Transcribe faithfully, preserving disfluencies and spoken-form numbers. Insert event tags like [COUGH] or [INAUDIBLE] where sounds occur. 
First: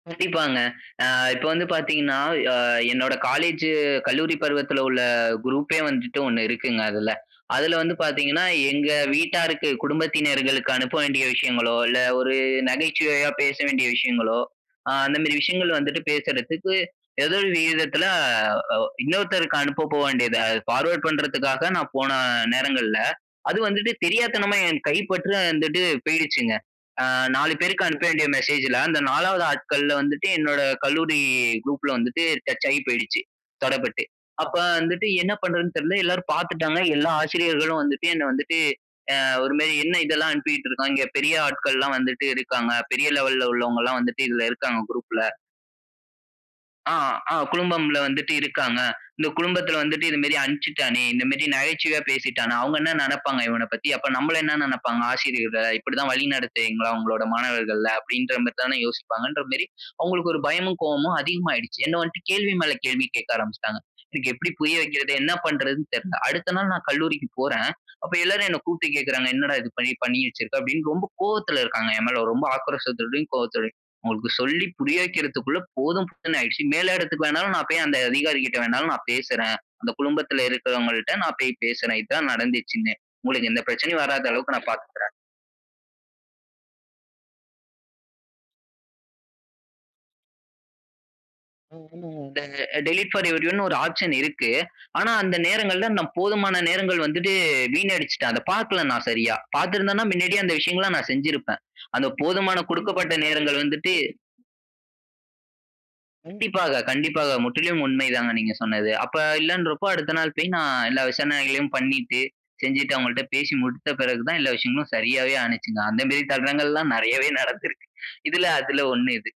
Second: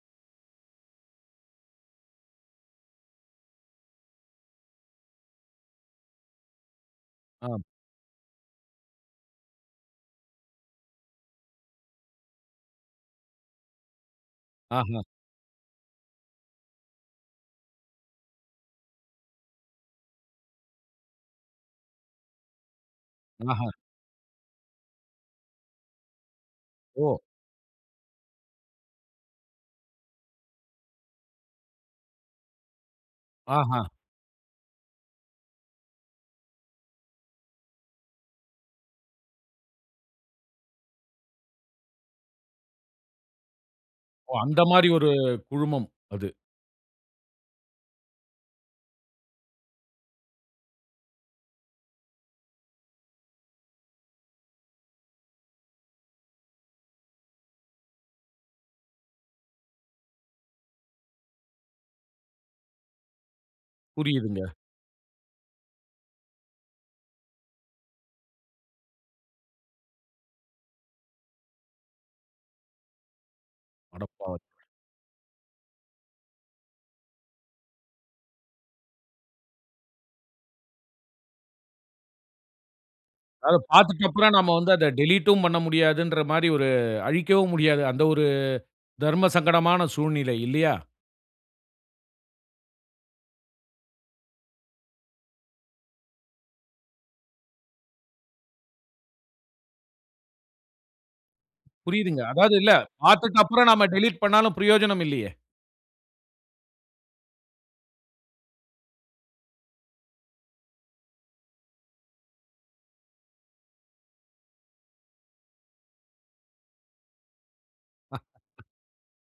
கண்டிப்பாங்க. ஆ இப்ப வந்து பார்த்தீங்கன்னா, ஆ என்னோட காலேஜ் கல்லூரி பருவத்தில்லுள்ள குரூப்பே வந்துட்டு ஒன்னு இருக்குங்க அதில. ஆ. அதில வந்து பார்த்தீங்கன்னா, எங்க வீட்டாருக்கு குடும்பத்தினர்களுக்கு அனுப்ப வேண்டிய விஷயங்களோ, இல்ல, ஒரு நகைச்சுவையா பேச வேண்டிய விஷயங்களோ அ ஆஹ. அந்த மாதிரி விஷயங்கள் வந்துட்டு, பேசறதுக்கு ஏதோ ஒரு விகிதத்தில இன்னொருத்தருக்கு அனுப்ப போக வேண்டியது, ஃபார்வர்ட் பண்றதுக்காக நான் போன நேரங்கள்ல, அது ஆஹா! வந்துட்டு தெரியாத்தனமா என் கைப்பற்று வந்துட்டு போய்ருச்சுங்க. ஆ ஓ! நாலு பேருக்கு அனுப்ப வேண்டிய மெசேஜ்ல, அந்த நாலாவது ஆட்கள்ல வந்துட்டு, என்னோட கல்லூரி குரூப்ல வந்துட்டு டச்சாகிப் போய்டுச்சு. ஆஹ. தடப்பட்டு.அப்ப வந்துட்டு என்ன பண்றதுன்னு தெரியல. எல்லோரும் பார்த்துட்டாங்க. எல்லா ஆசிரியர்களும் வந்துட்டு, "என்ன வந்துட்டு, ஆ ஒரு மாரி "என்ன இதெல்லாம் அனுப்பிக்கிட்டு இருக்கான்?" இங்க பெரிய ஆட்கள்லெல்லாம் வந்துட்டு இருக்காங்க. பெரிய லெவல்ல உள்ளவங்கெல்லாம் வந்துட்டு ஓ! இதில அந்த இருக்காங்க மாரி ஒரு குரூப்ல." குழுமம். அது. ஆ, ஆ குழுமம்ல வந்துட்டு இருக்காங்க. இந்த குழும்மத்தில வந்துட்டு இந்த மேரி அனுப்பிச்சுட்டானே, இந்த மேரி நகைச்சுவையா பேசிட்டான். அவங்கள் என்ன நெனப்பாங்க? இவனப் பத்தி, அப்போ நம்மள என்ன நெனப்பாங்க? ஆசிரியர்கள இப்படித்தான் வழி நடத்துவீங்களா, உங்களுடைய மாணவர்கள அப்படீன்ற மேரி தான யோசிப்பாங்கன்ற மேரி, அவங்களுக்கு ஒரு பயமும், கோபமும் அதிகமாடுச்சு. என்ன வந்துட்டு கேள்வி மேல கேள்வி கேட்க ஆரம்பிச்சுட்டாங்க. எனக்கு எப்படி புரியுதுங்க. புரிய வக்கிறது, என்ன பண்றதுன்னு தெரியல. அடுத்த நாள் நான் கல்லூரிக்குப் போறேன். அப்ப எல்லாரும் என்ன கூப்பிட்டு கேட்கிறாங்க "என்னடா இது பண்ணி பண்ணி வச்சிருக்க?" அப்படின்னு ரொம்ப கோவத்தில இருக்காங்க. என் மேல, ரொம்ப ஆக்ரோசத்தோடயும், கோபத்தோடையும் அவங்களுக்கு அடப்பாவமே! சொல்லி புரிய வக்கிறதுக்குள்ள போதும் போதும்னு ஆகிடுச்சு. மேல் இடத்திக்கு வேனாலும் நான் போய், அந்த அதிகாரிகள்ட வேனாலும் நான் பேசுறேன். அந்த குழுமத்தில் இருக்கிறவங்கள்ட நான் போய் பேசுறேன். "இது தான் நடந்துச்சுன்னு, உங்களுக்கு அத எந்த பிரச்சனையும் வராத பார்த்துட்டப்புறம் நம்ம அளவுக்கு நான் வந்து அத பார்த்துக்கிறேன்." டெலிட்டும் பண்ண முடியாதுன்ற மாரி ஒரு அழிக்கவும் முடியாது. அந்த ஒரு தர்ம சங்கடமான சூழ்நிலை இல்லையா? [UNINTELLIGIBLE] இந்த டெலிட் பார் எவரியோன்னு ஒரு ஆப்ஷன் இருக்கு. ஆனா, அந்த நேரங்கள்ல நான் போதுமான நேரங்கள் வந்துட்டு வீணடிச்சுட்டேன். அத பார்க்கல நான் சரியா. பார்த்திருந்தேன்னா மின்னாடியே அந்த விஷயங்களல்லா நான் செஞ்சுருப்பேன். அந்த புரியுதுங்க. அதாவது போதுமான இல்ல குடுக்கப்பட்ட பார்த்துட்டு நேரங்கள் அப்புறம் நாம வந்துட்டு டெலிட் பண்னாலும் பிரயோஜனம் இல்லையே. கண்டிப்பாக, கண்டிப்பாக. முற்றிலும் உண்மை தாங்க நீங்க சொன்னது. அப்ப இல்லன்றப்ப அடுத்த நாள் போய் நான் எல்லா விசாரணைகளையும் பண்ணிட்டு, செஞ்சுட்டு அவங்கள்ட பேசி முடித்த பெறகு தான் எல்லா விஷயங்களும் சரியாவே ஆணுச்சுங்க. அந்த மேரி தருணங்கள்லாம் நெறையவே நடந்திருக்கு. இதில அதில ஒண்ணு இது.